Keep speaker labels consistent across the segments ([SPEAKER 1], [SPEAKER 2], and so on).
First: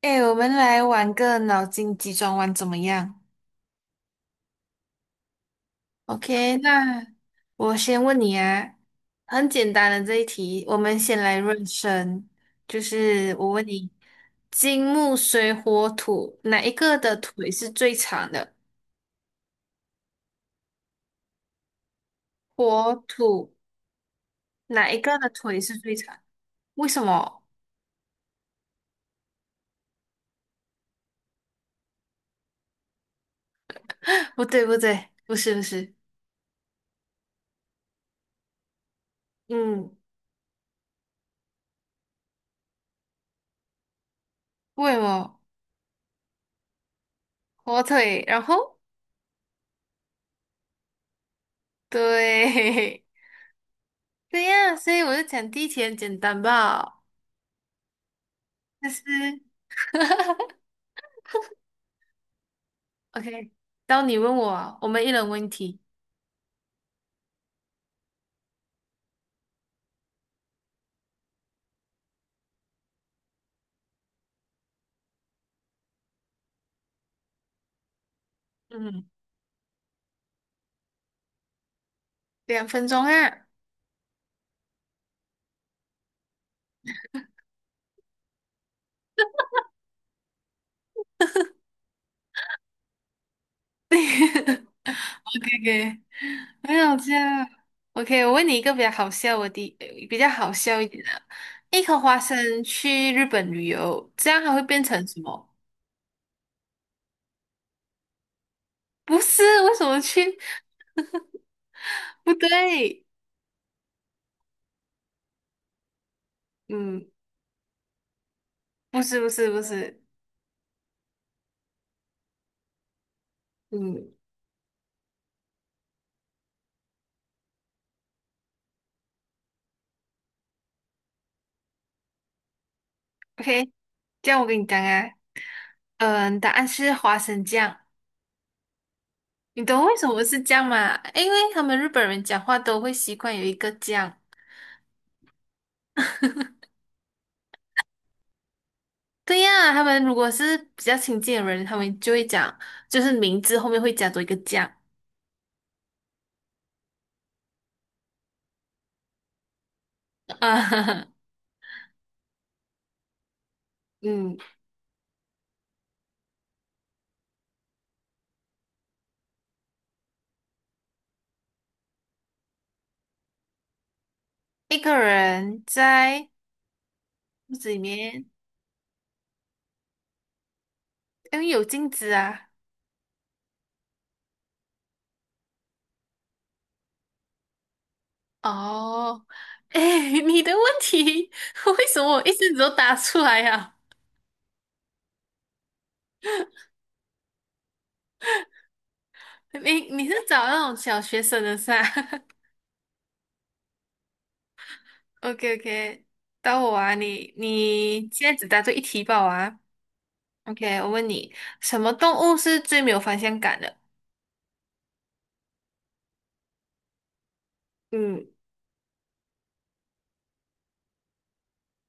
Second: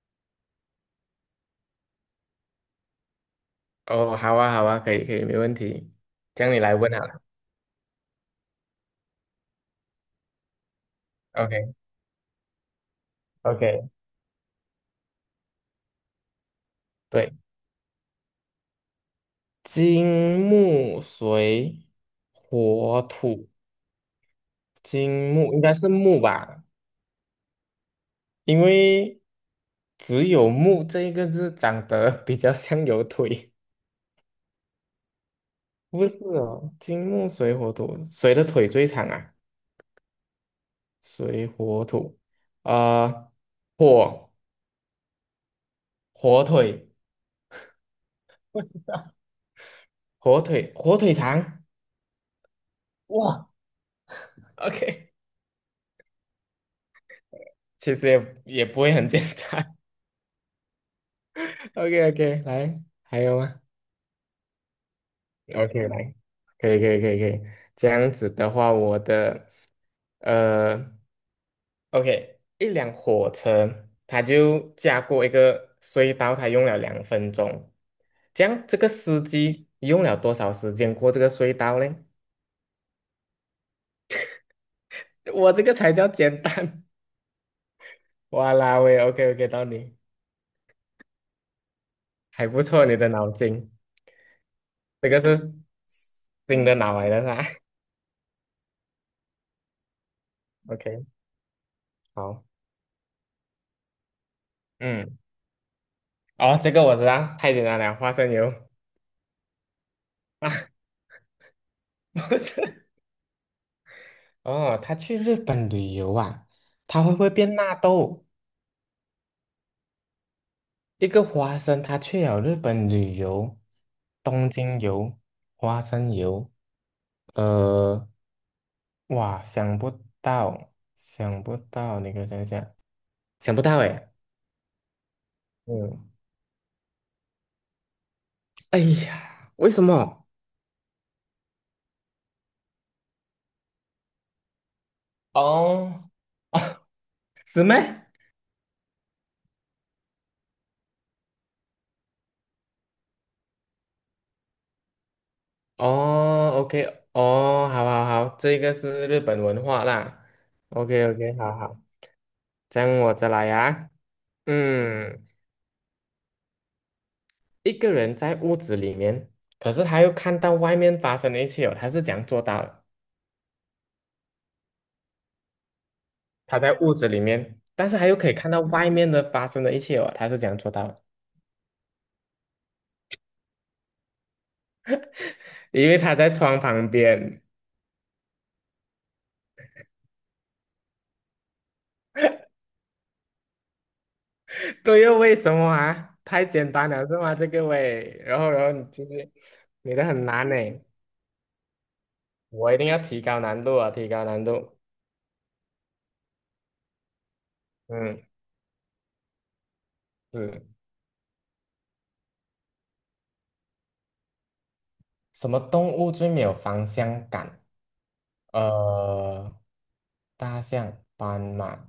[SPEAKER 1] 哎，我们来玩个脑筋急转弯怎么样
[SPEAKER 2] 哦，好啊，好啊，可以，可以，没问题。这样
[SPEAKER 1] ？OK，
[SPEAKER 2] 你来问
[SPEAKER 1] 那
[SPEAKER 2] 好了。
[SPEAKER 1] 我先问你啊，很简单的这一题，我们先来热身，就是我问
[SPEAKER 2] OK，OK，
[SPEAKER 1] 你，金木水火土哪一个的
[SPEAKER 2] 对，
[SPEAKER 1] 腿是最长的？
[SPEAKER 2] 金木水火
[SPEAKER 1] 火
[SPEAKER 2] 土，
[SPEAKER 1] 土哪一个的
[SPEAKER 2] 金木
[SPEAKER 1] 腿
[SPEAKER 2] 应该
[SPEAKER 1] 是
[SPEAKER 2] 是
[SPEAKER 1] 最长？
[SPEAKER 2] 木吧，
[SPEAKER 1] 为什么？
[SPEAKER 2] 因为只有木这一个字长得 比较像有腿，
[SPEAKER 1] 不对，不对，不是，不是，
[SPEAKER 2] 不是哦，金木水火土，谁的腿最长啊？
[SPEAKER 1] 嗯，
[SPEAKER 2] 水火土，呃，火
[SPEAKER 1] 为什么？
[SPEAKER 2] 火腿，
[SPEAKER 1] 火腿，然后
[SPEAKER 2] 火腿，火腿肠。
[SPEAKER 1] 对，
[SPEAKER 2] 哇，
[SPEAKER 1] 对呀，所以
[SPEAKER 2] OK，
[SPEAKER 1] 我就讲第一题很简单吧。
[SPEAKER 2] 其实也不会
[SPEAKER 1] 思
[SPEAKER 2] 很简
[SPEAKER 1] 思
[SPEAKER 2] 单。OK OK，来，还有
[SPEAKER 1] ，OK，
[SPEAKER 2] 吗
[SPEAKER 1] 到你问我啊我们一人问一题，
[SPEAKER 2] ？OK，来，可以可以可以可以。这样子的话，我的呃，OK，一辆火车，它就驾过一个隧道，它用了2分钟。这样这个
[SPEAKER 1] 嗯，
[SPEAKER 2] 司机用了多少时间过这个隧道呢？
[SPEAKER 1] 2分钟啊
[SPEAKER 2] 我这个才叫简单。哇啦喂，OK OK，到你，还不错，你的脑筋，这个是
[SPEAKER 1] ，OK OK，
[SPEAKER 2] 新
[SPEAKER 1] 没
[SPEAKER 2] 的脑
[SPEAKER 1] 有
[SPEAKER 2] 来
[SPEAKER 1] 这
[SPEAKER 2] 的是吧
[SPEAKER 1] o k 我问你一个比较好笑的比较好 笑一点
[SPEAKER 2] ？OK，
[SPEAKER 1] 的，一颗花生
[SPEAKER 2] 好，
[SPEAKER 1] 去日本旅游，这样还会变成
[SPEAKER 2] 嗯。
[SPEAKER 1] 什么？
[SPEAKER 2] 哦，这个我知道，太简单了，花生油。
[SPEAKER 1] 不是，为什么去？不 对，
[SPEAKER 2] 哦，他去日本旅游啊，他
[SPEAKER 1] 嗯，
[SPEAKER 2] 会不会变纳豆？
[SPEAKER 1] 不是不是不是，
[SPEAKER 2] 一个花生，他去了日本旅游，
[SPEAKER 1] 嗯
[SPEAKER 2] 东京游，花生油，呃，哇，想不到，想不到，你给我想想，想不
[SPEAKER 1] ，OK，
[SPEAKER 2] 到诶，
[SPEAKER 1] 这样我跟你讲啊，
[SPEAKER 2] 嗯，
[SPEAKER 1] 嗯，答案是花生酱。
[SPEAKER 2] 哎呀，
[SPEAKER 1] 你
[SPEAKER 2] 为什
[SPEAKER 1] 懂为什么
[SPEAKER 2] 么？
[SPEAKER 1] 是这样吗？因为他们日本人讲话都会习惯有一个这样。
[SPEAKER 2] 哦，是咩？
[SPEAKER 1] 对呀，他们如果是比较亲近的人，他们就会讲，就是名字后面会加多一个这样。
[SPEAKER 2] 哦，OK，哦，好好好，这个是日本文化啦。o k
[SPEAKER 1] 啊，
[SPEAKER 2] o k 好好，这样我再来啊。
[SPEAKER 1] 嗯，
[SPEAKER 2] 嗯，一个人在屋子里面，可是他又看到外面发生的一切哦，他是怎样做到的？
[SPEAKER 1] 一个人在
[SPEAKER 2] 他在屋子里
[SPEAKER 1] 屋
[SPEAKER 2] 面，
[SPEAKER 1] 子里
[SPEAKER 2] 但是他又
[SPEAKER 1] 面，
[SPEAKER 2] 可以看到外面的发生的一切哦，他是怎样做到的？
[SPEAKER 1] 因为有镜子啊。
[SPEAKER 2] 因为他在窗旁边。
[SPEAKER 1] 哦，哎，你的问题 为什么我一直都答出来呀、
[SPEAKER 2] 对又为什么啊？太简单了是吗？这个喂，然后你其实
[SPEAKER 1] 你
[SPEAKER 2] 你的
[SPEAKER 1] 你是
[SPEAKER 2] 很
[SPEAKER 1] 找
[SPEAKER 2] 难呢，
[SPEAKER 1] 那种小学生的是吧
[SPEAKER 2] 我一定要提高难度啊，提高难度。
[SPEAKER 1] o k o k 到我啊，你
[SPEAKER 2] 嗯，
[SPEAKER 1] 现在只答对一题吧我啊。
[SPEAKER 2] 是
[SPEAKER 1] OK，我问你，什么动物是最没有方向感的？
[SPEAKER 2] 什么动物最没有方向感？
[SPEAKER 1] 嗯，
[SPEAKER 2] 呃，大象、斑马，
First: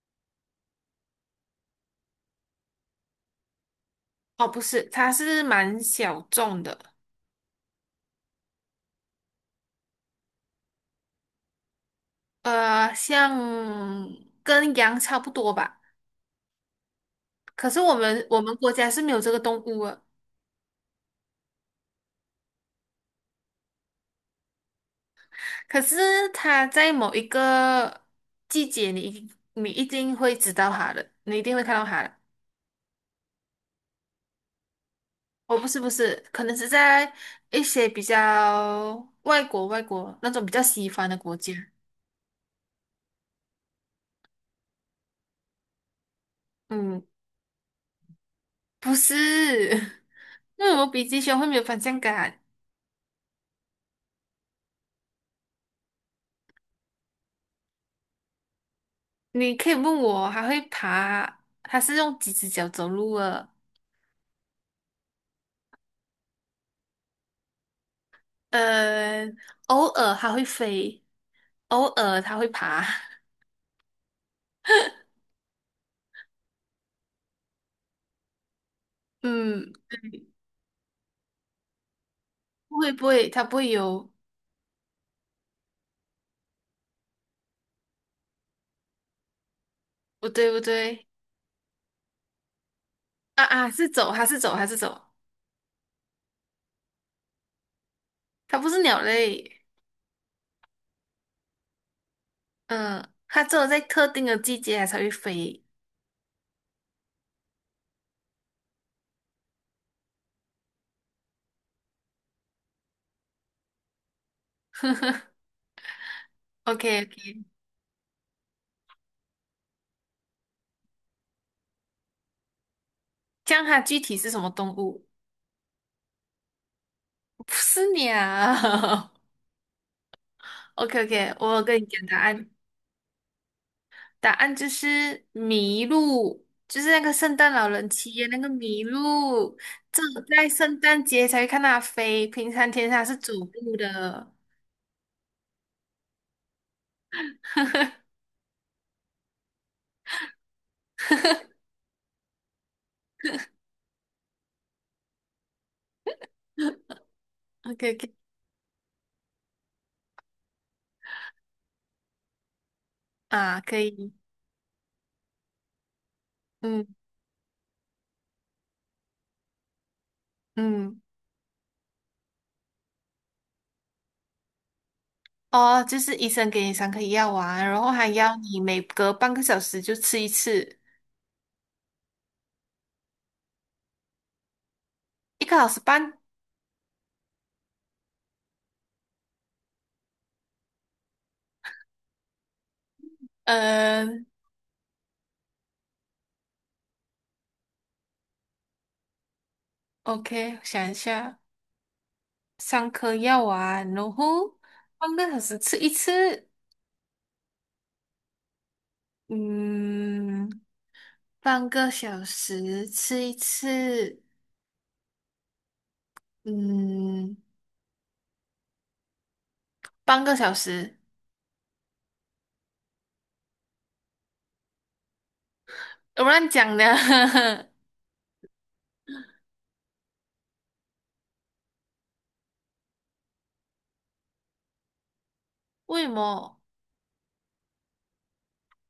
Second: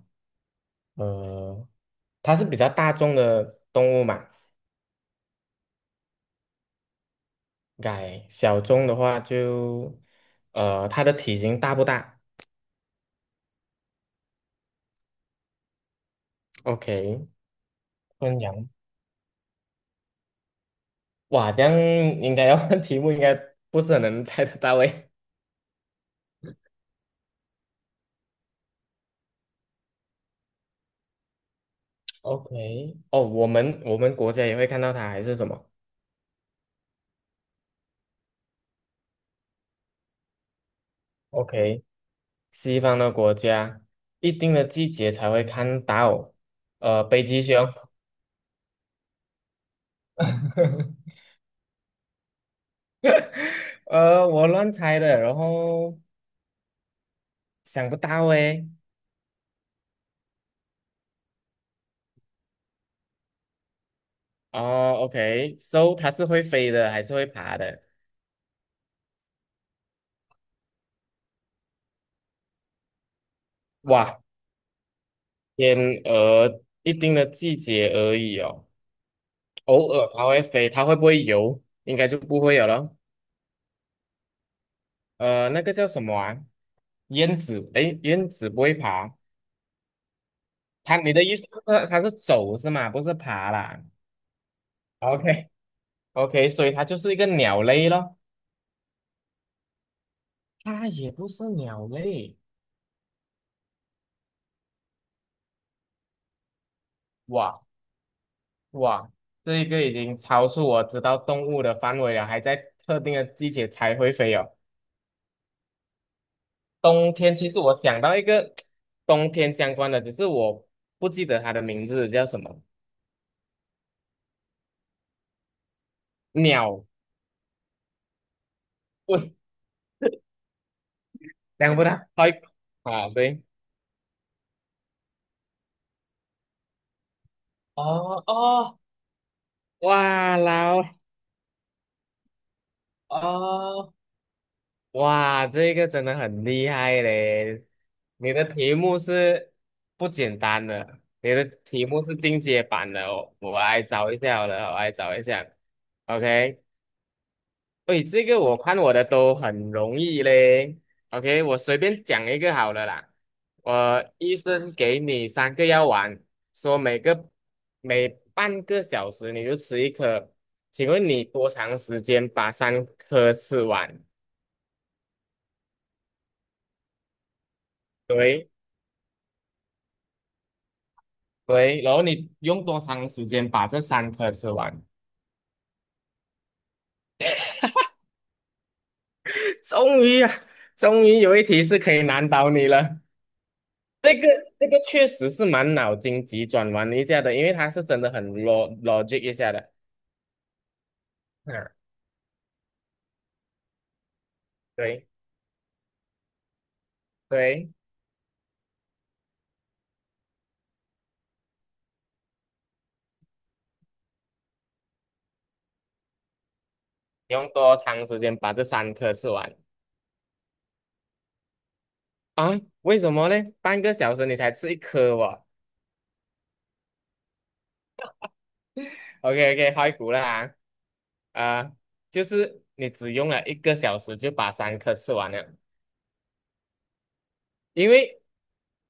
[SPEAKER 2] 呃，它是比较大众的动物嘛，
[SPEAKER 1] 哦，不是，它是蛮小众的，
[SPEAKER 2] 改小众的话就，它的体型大不大
[SPEAKER 1] 呃，像跟羊差不多吧。
[SPEAKER 2] ？OK，
[SPEAKER 1] 可是我们我
[SPEAKER 2] 昆
[SPEAKER 1] 们
[SPEAKER 2] 羊，
[SPEAKER 1] 国家是没有这个动物的。
[SPEAKER 2] 哇，这样应该要看 题目，应该不是很能猜得到诶。
[SPEAKER 1] 可是它在某一个季节你，一你一定会知道它的，你一定会看到它的。
[SPEAKER 2] OK，哦，我们国家也会看到它，还是什
[SPEAKER 1] 哦，不
[SPEAKER 2] 么
[SPEAKER 1] 是不是，可能是在一些比较外国那种比较西方的国家。
[SPEAKER 2] ？OK，西方的国家一定的季节才会看到，
[SPEAKER 1] 嗯。
[SPEAKER 2] 北极熊，
[SPEAKER 1] 不是，因为我比 鸡胸会没有方向感。
[SPEAKER 2] 我乱猜的，然后想不到诶。
[SPEAKER 1] 你可以问我，还会爬，它是用几只脚走路的？
[SPEAKER 2] 哦，OK，so 它是会飞的还是会爬的？
[SPEAKER 1] 呃，偶尔它会飞，偶尔它会爬。
[SPEAKER 2] 哇，天鹅一定的季节而已哦，
[SPEAKER 1] 嗯，
[SPEAKER 2] 偶尔它会飞，它会不会游？应该就不会有
[SPEAKER 1] 不会
[SPEAKER 2] 了。
[SPEAKER 1] 不会，它不会游。
[SPEAKER 2] 那个叫什么啊？燕子，诶，燕子不会爬。
[SPEAKER 1] 不对不对，
[SPEAKER 2] 你的意思是它是走是吗？不是
[SPEAKER 1] 啊
[SPEAKER 2] 爬
[SPEAKER 1] 啊，
[SPEAKER 2] 啦。
[SPEAKER 1] 是走，它是走，它是走，
[SPEAKER 2] OK OK，所以它就是一个鸟类咯，
[SPEAKER 1] 它不是鸟类。
[SPEAKER 2] 它也不是鸟类，
[SPEAKER 1] 嗯，它只有在特定的季节它才会飞。
[SPEAKER 2] 哇哇，这一个已经超出我知道动物的范围了，还在特定的季节才会飞哦。
[SPEAKER 1] OK
[SPEAKER 2] 冬天
[SPEAKER 1] OK，
[SPEAKER 2] 其实我想到一个 冬天相关的，只是我不记得它的名字叫什么
[SPEAKER 1] 这样它具体是什么动物？
[SPEAKER 2] 鸟，
[SPEAKER 1] 不是鸟。
[SPEAKER 2] 喂，
[SPEAKER 1] OK OK，我有
[SPEAKER 2] 想
[SPEAKER 1] 跟
[SPEAKER 2] 不
[SPEAKER 1] 你
[SPEAKER 2] 到，
[SPEAKER 1] 讲答
[SPEAKER 2] 好
[SPEAKER 1] 案。
[SPEAKER 2] 啊，对，
[SPEAKER 1] 答案就是麋鹿，就是那个圣诞老人骑
[SPEAKER 2] 哦
[SPEAKER 1] 的那个
[SPEAKER 2] 哦，
[SPEAKER 1] 麋鹿，只有
[SPEAKER 2] 哇，
[SPEAKER 1] 在圣
[SPEAKER 2] 老
[SPEAKER 1] 诞节才会看它飞，平常天它是走路
[SPEAKER 2] 哦。
[SPEAKER 1] 的。
[SPEAKER 2] 哇，这个真的很厉害嘞！你的题目是不简单的，你的题目是进阶版的哦。我来找一下好了，我来找一下。OK，
[SPEAKER 1] OK OK
[SPEAKER 2] 喂，这个我看我的都很容易嘞。OK，我随便讲一个好了啦。
[SPEAKER 1] 啊，可
[SPEAKER 2] 我
[SPEAKER 1] 以，
[SPEAKER 2] 医生给你3个药丸，说
[SPEAKER 1] 嗯
[SPEAKER 2] 每半个小时你就吃一颗，请
[SPEAKER 1] 嗯，
[SPEAKER 2] 问你多长时间把三颗吃完？
[SPEAKER 1] 哦，就是医生给你三颗药丸，然后还要
[SPEAKER 2] 对。
[SPEAKER 1] 你每隔半个小时就吃一次，
[SPEAKER 2] 对，然后你用多长时间把这三颗吃完？
[SPEAKER 1] 一个小时半。
[SPEAKER 2] 终于啊，终于有一题是可以难倒你了。这
[SPEAKER 1] 嗯
[SPEAKER 2] 个这个确实是蛮脑筋急转弯一下的，因为它是真的很 logic 一下的。
[SPEAKER 1] ，OK，想一下，
[SPEAKER 2] 嗯，
[SPEAKER 1] 三颗药丸，然后
[SPEAKER 2] 对
[SPEAKER 1] 半个小时吃一次。
[SPEAKER 2] 对，
[SPEAKER 1] 嗯，半个小时吃一次，嗯，
[SPEAKER 2] 用多长时间把这三颗吃完
[SPEAKER 1] 半个小时，
[SPEAKER 2] 啊？为什么呢？半个小时你才吃一颗哦。
[SPEAKER 1] 我乱讲的，
[SPEAKER 2] OK OK，开估了啊。啊，就是你只用了1个小时就把三颗吃完了，
[SPEAKER 1] 为什么？
[SPEAKER 2] 因为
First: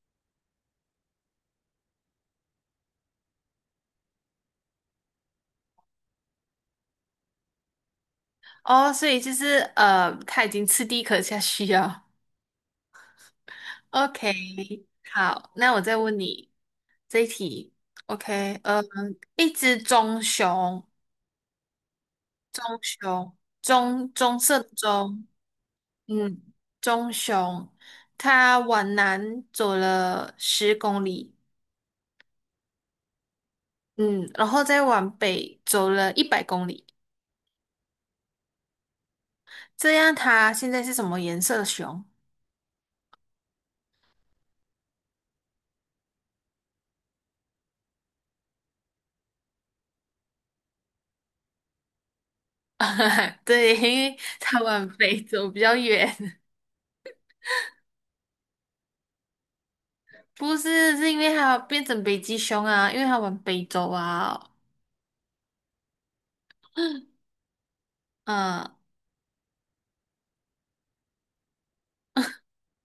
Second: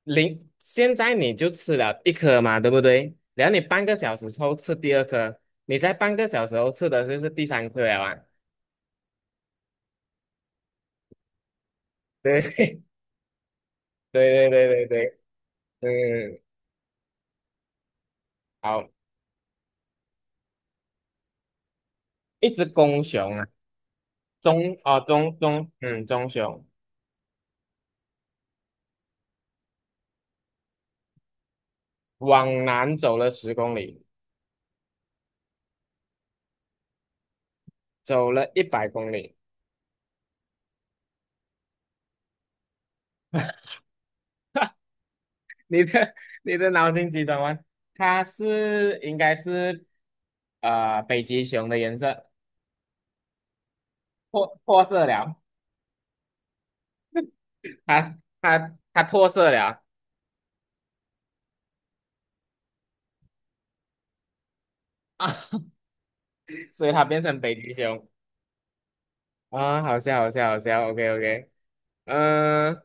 [SPEAKER 2] 零，现在你就吃了一颗嘛，对不对？然后你半个小时后吃第二颗，你在半个小时后吃的就是第三颗了啊。
[SPEAKER 1] 哦，所以就是他已经吃第一颗下去了。
[SPEAKER 2] 对 对对
[SPEAKER 1] OK，
[SPEAKER 2] 对对对，
[SPEAKER 1] 好，那我再问
[SPEAKER 2] 嗯，
[SPEAKER 1] 你这一题。OK，
[SPEAKER 2] 好，
[SPEAKER 1] 一只棕熊，
[SPEAKER 2] 一
[SPEAKER 1] 棕
[SPEAKER 2] 只公
[SPEAKER 1] 熊，
[SPEAKER 2] 熊啊，
[SPEAKER 1] 棕色的
[SPEAKER 2] 中哦
[SPEAKER 1] 棕，
[SPEAKER 2] 中中，嗯，中
[SPEAKER 1] 嗯，
[SPEAKER 2] 熊
[SPEAKER 1] 棕熊，它往南走了10公里。
[SPEAKER 2] 往南走了10公里，
[SPEAKER 1] 嗯，然后再往北走了100公里，
[SPEAKER 2] 走了100公里。
[SPEAKER 1] 这样它现在是什么颜色的熊？
[SPEAKER 2] 你的你的脑筋急转弯，它是应该是北极熊的颜色
[SPEAKER 1] 对，因为
[SPEAKER 2] 脱
[SPEAKER 1] 它
[SPEAKER 2] 脱
[SPEAKER 1] 往
[SPEAKER 2] 色
[SPEAKER 1] 北
[SPEAKER 2] 了，
[SPEAKER 1] 走比较远，
[SPEAKER 2] 它脱色了。
[SPEAKER 1] 不是，是因为它变成北极熊啊，因为它往北走啊。
[SPEAKER 2] 啊，所以它变成北极熊
[SPEAKER 1] 嗯，
[SPEAKER 2] 啊，好笑，好笑，好笑，OK OK，嗯，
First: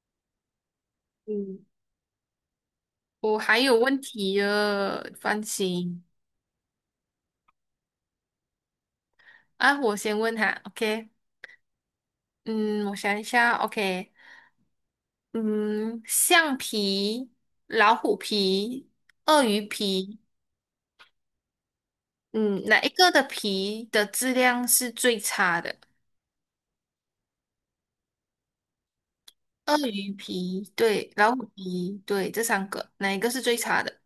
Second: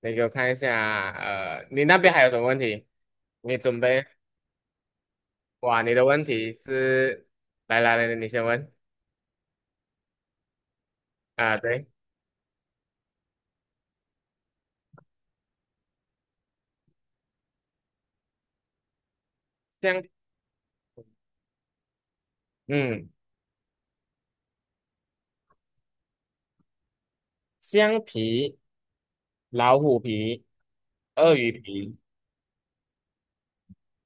[SPEAKER 2] 你给我看一下啊
[SPEAKER 1] 嗯，
[SPEAKER 2] 呃，你那边还有什么问题？
[SPEAKER 1] 我
[SPEAKER 2] 你
[SPEAKER 1] 还有
[SPEAKER 2] 准
[SPEAKER 1] 问
[SPEAKER 2] 备，
[SPEAKER 1] 题了，放
[SPEAKER 2] 哇，你
[SPEAKER 1] 心
[SPEAKER 2] 的问题是，来来来，你先问
[SPEAKER 1] 啊，我先问他，OK？
[SPEAKER 2] 啊，对，
[SPEAKER 1] 嗯，我想一下，OK？嗯，橡皮、老虎皮、鳄鱼
[SPEAKER 2] 橡，
[SPEAKER 1] 皮嗯，哪一个
[SPEAKER 2] 嗯，
[SPEAKER 1] 的皮的质量是最差的？
[SPEAKER 2] 橡皮、老
[SPEAKER 1] 鳄
[SPEAKER 2] 虎
[SPEAKER 1] 鱼
[SPEAKER 2] 皮、
[SPEAKER 1] 皮，对，老
[SPEAKER 2] 鳄
[SPEAKER 1] 虎
[SPEAKER 2] 鱼皮，
[SPEAKER 1] 皮，对，这三个，哪一个是最差的？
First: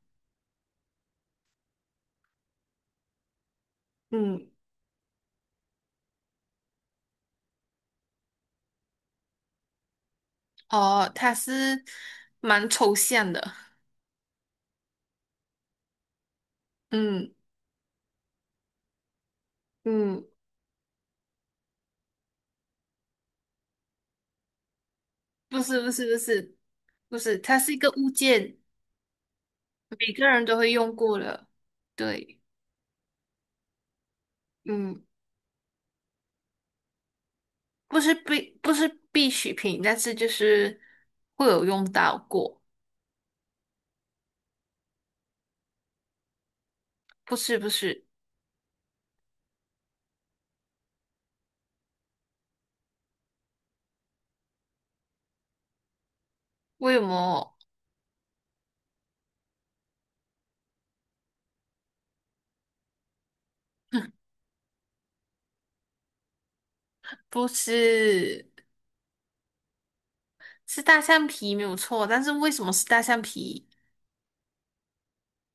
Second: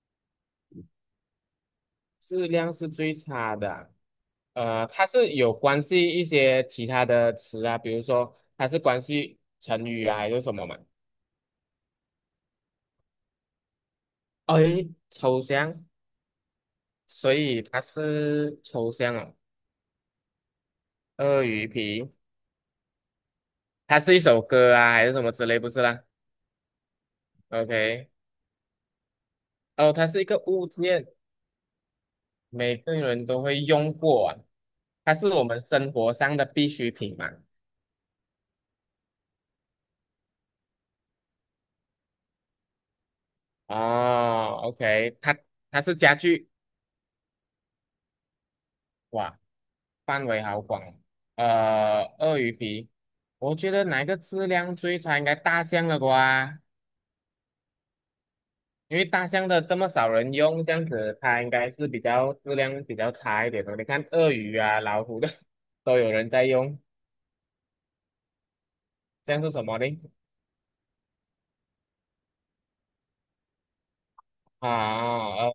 [SPEAKER 2] 质量是最差的啊
[SPEAKER 1] 嗯，
[SPEAKER 2] 呃，它是有关系一些其他的词啊，比如说它是关系成语啊，还是什么嘛？
[SPEAKER 1] 哦，它是蛮抽象的。
[SPEAKER 2] 哎，抽象。所
[SPEAKER 1] 嗯
[SPEAKER 2] 以它是抽象哦，
[SPEAKER 1] 嗯，
[SPEAKER 2] 鳄鱼皮，它是一首歌啊，还是什么之类？
[SPEAKER 1] 不
[SPEAKER 2] 不
[SPEAKER 1] 是
[SPEAKER 2] 是
[SPEAKER 1] 不
[SPEAKER 2] 啦
[SPEAKER 1] 是不是不是，它是一个物
[SPEAKER 2] ，OK，
[SPEAKER 1] 件，
[SPEAKER 2] 哦，它
[SPEAKER 1] 每
[SPEAKER 2] 是一
[SPEAKER 1] 个
[SPEAKER 2] 个
[SPEAKER 1] 人都
[SPEAKER 2] 物
[SPEAKER 1] 会用
[SPEAKER 2] 件，
[SPEAKER 1] 过的。对，
[SPEAKER 2] 每个人都会用过啊
[SPEAKER 1] 嗯，
[SPEAKER 2] 它是我们生活上的必需品嘛。
[SPEAKER 1] 不是必需品，但是就是会有用到过。
[SPEAKER 2] 哦，OK，它是家具，
[SPEAKER 1] 不是不是，
[SPEAKER 2] 哇，范围好广哦。鳄鱼皮，我觉得哪一个质量最差？应该大象了瓜。
[SPEAKER 1] 为什么
[SPEAKER 2] 因为大象的这么少人用，这样子它应该是比较质量比较差一点的。你看鳄鱼啊、老虎的 都有人在用，
[SPEAKER 1] 不是？
[SPEAKER 2] 这样是什么呢？
[SPEAKER 1] 是大象皮没有错，但是为什么是大象皮？
[SPEAKER 2] 啊，呃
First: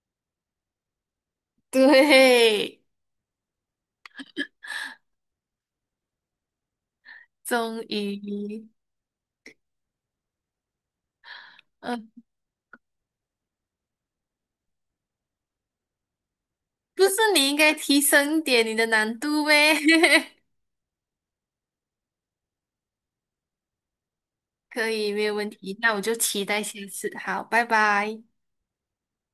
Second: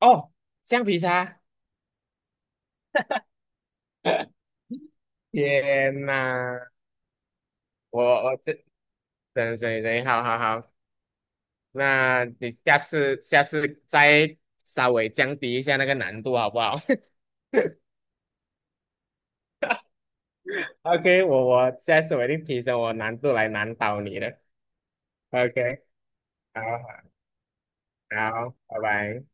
[SPEAKER 2] 哦，橡皮擦。
[SPEAKER 1] 对，
[SPEAKER 2] 天呐，
[SPEAKER 1] 终
[SPEAKER 2] 我这
[SPEAKER 1] 于，
[SPEAKER 2] 等等等，好好好，
[SPEAKER 1] 嗯、
[SPEAKER 2] 那你下次再稍微降低一下那个难度好不好
[SPEAKER 1] 不是你应该提升一点你的难度呗？
[SPEAKER 2] ？OK，我下次我一定提升我难度来难倒你的。
[SPEAKER 1] 可以，没有问题。
[SPEAKER 2] OK，
[SPEAKER 1] 那我就期
[SPEAKER 2] 好
[SPEAKER 1] 待下次。好，拜拜。
[SPEAKER 2] 好，好拜拜。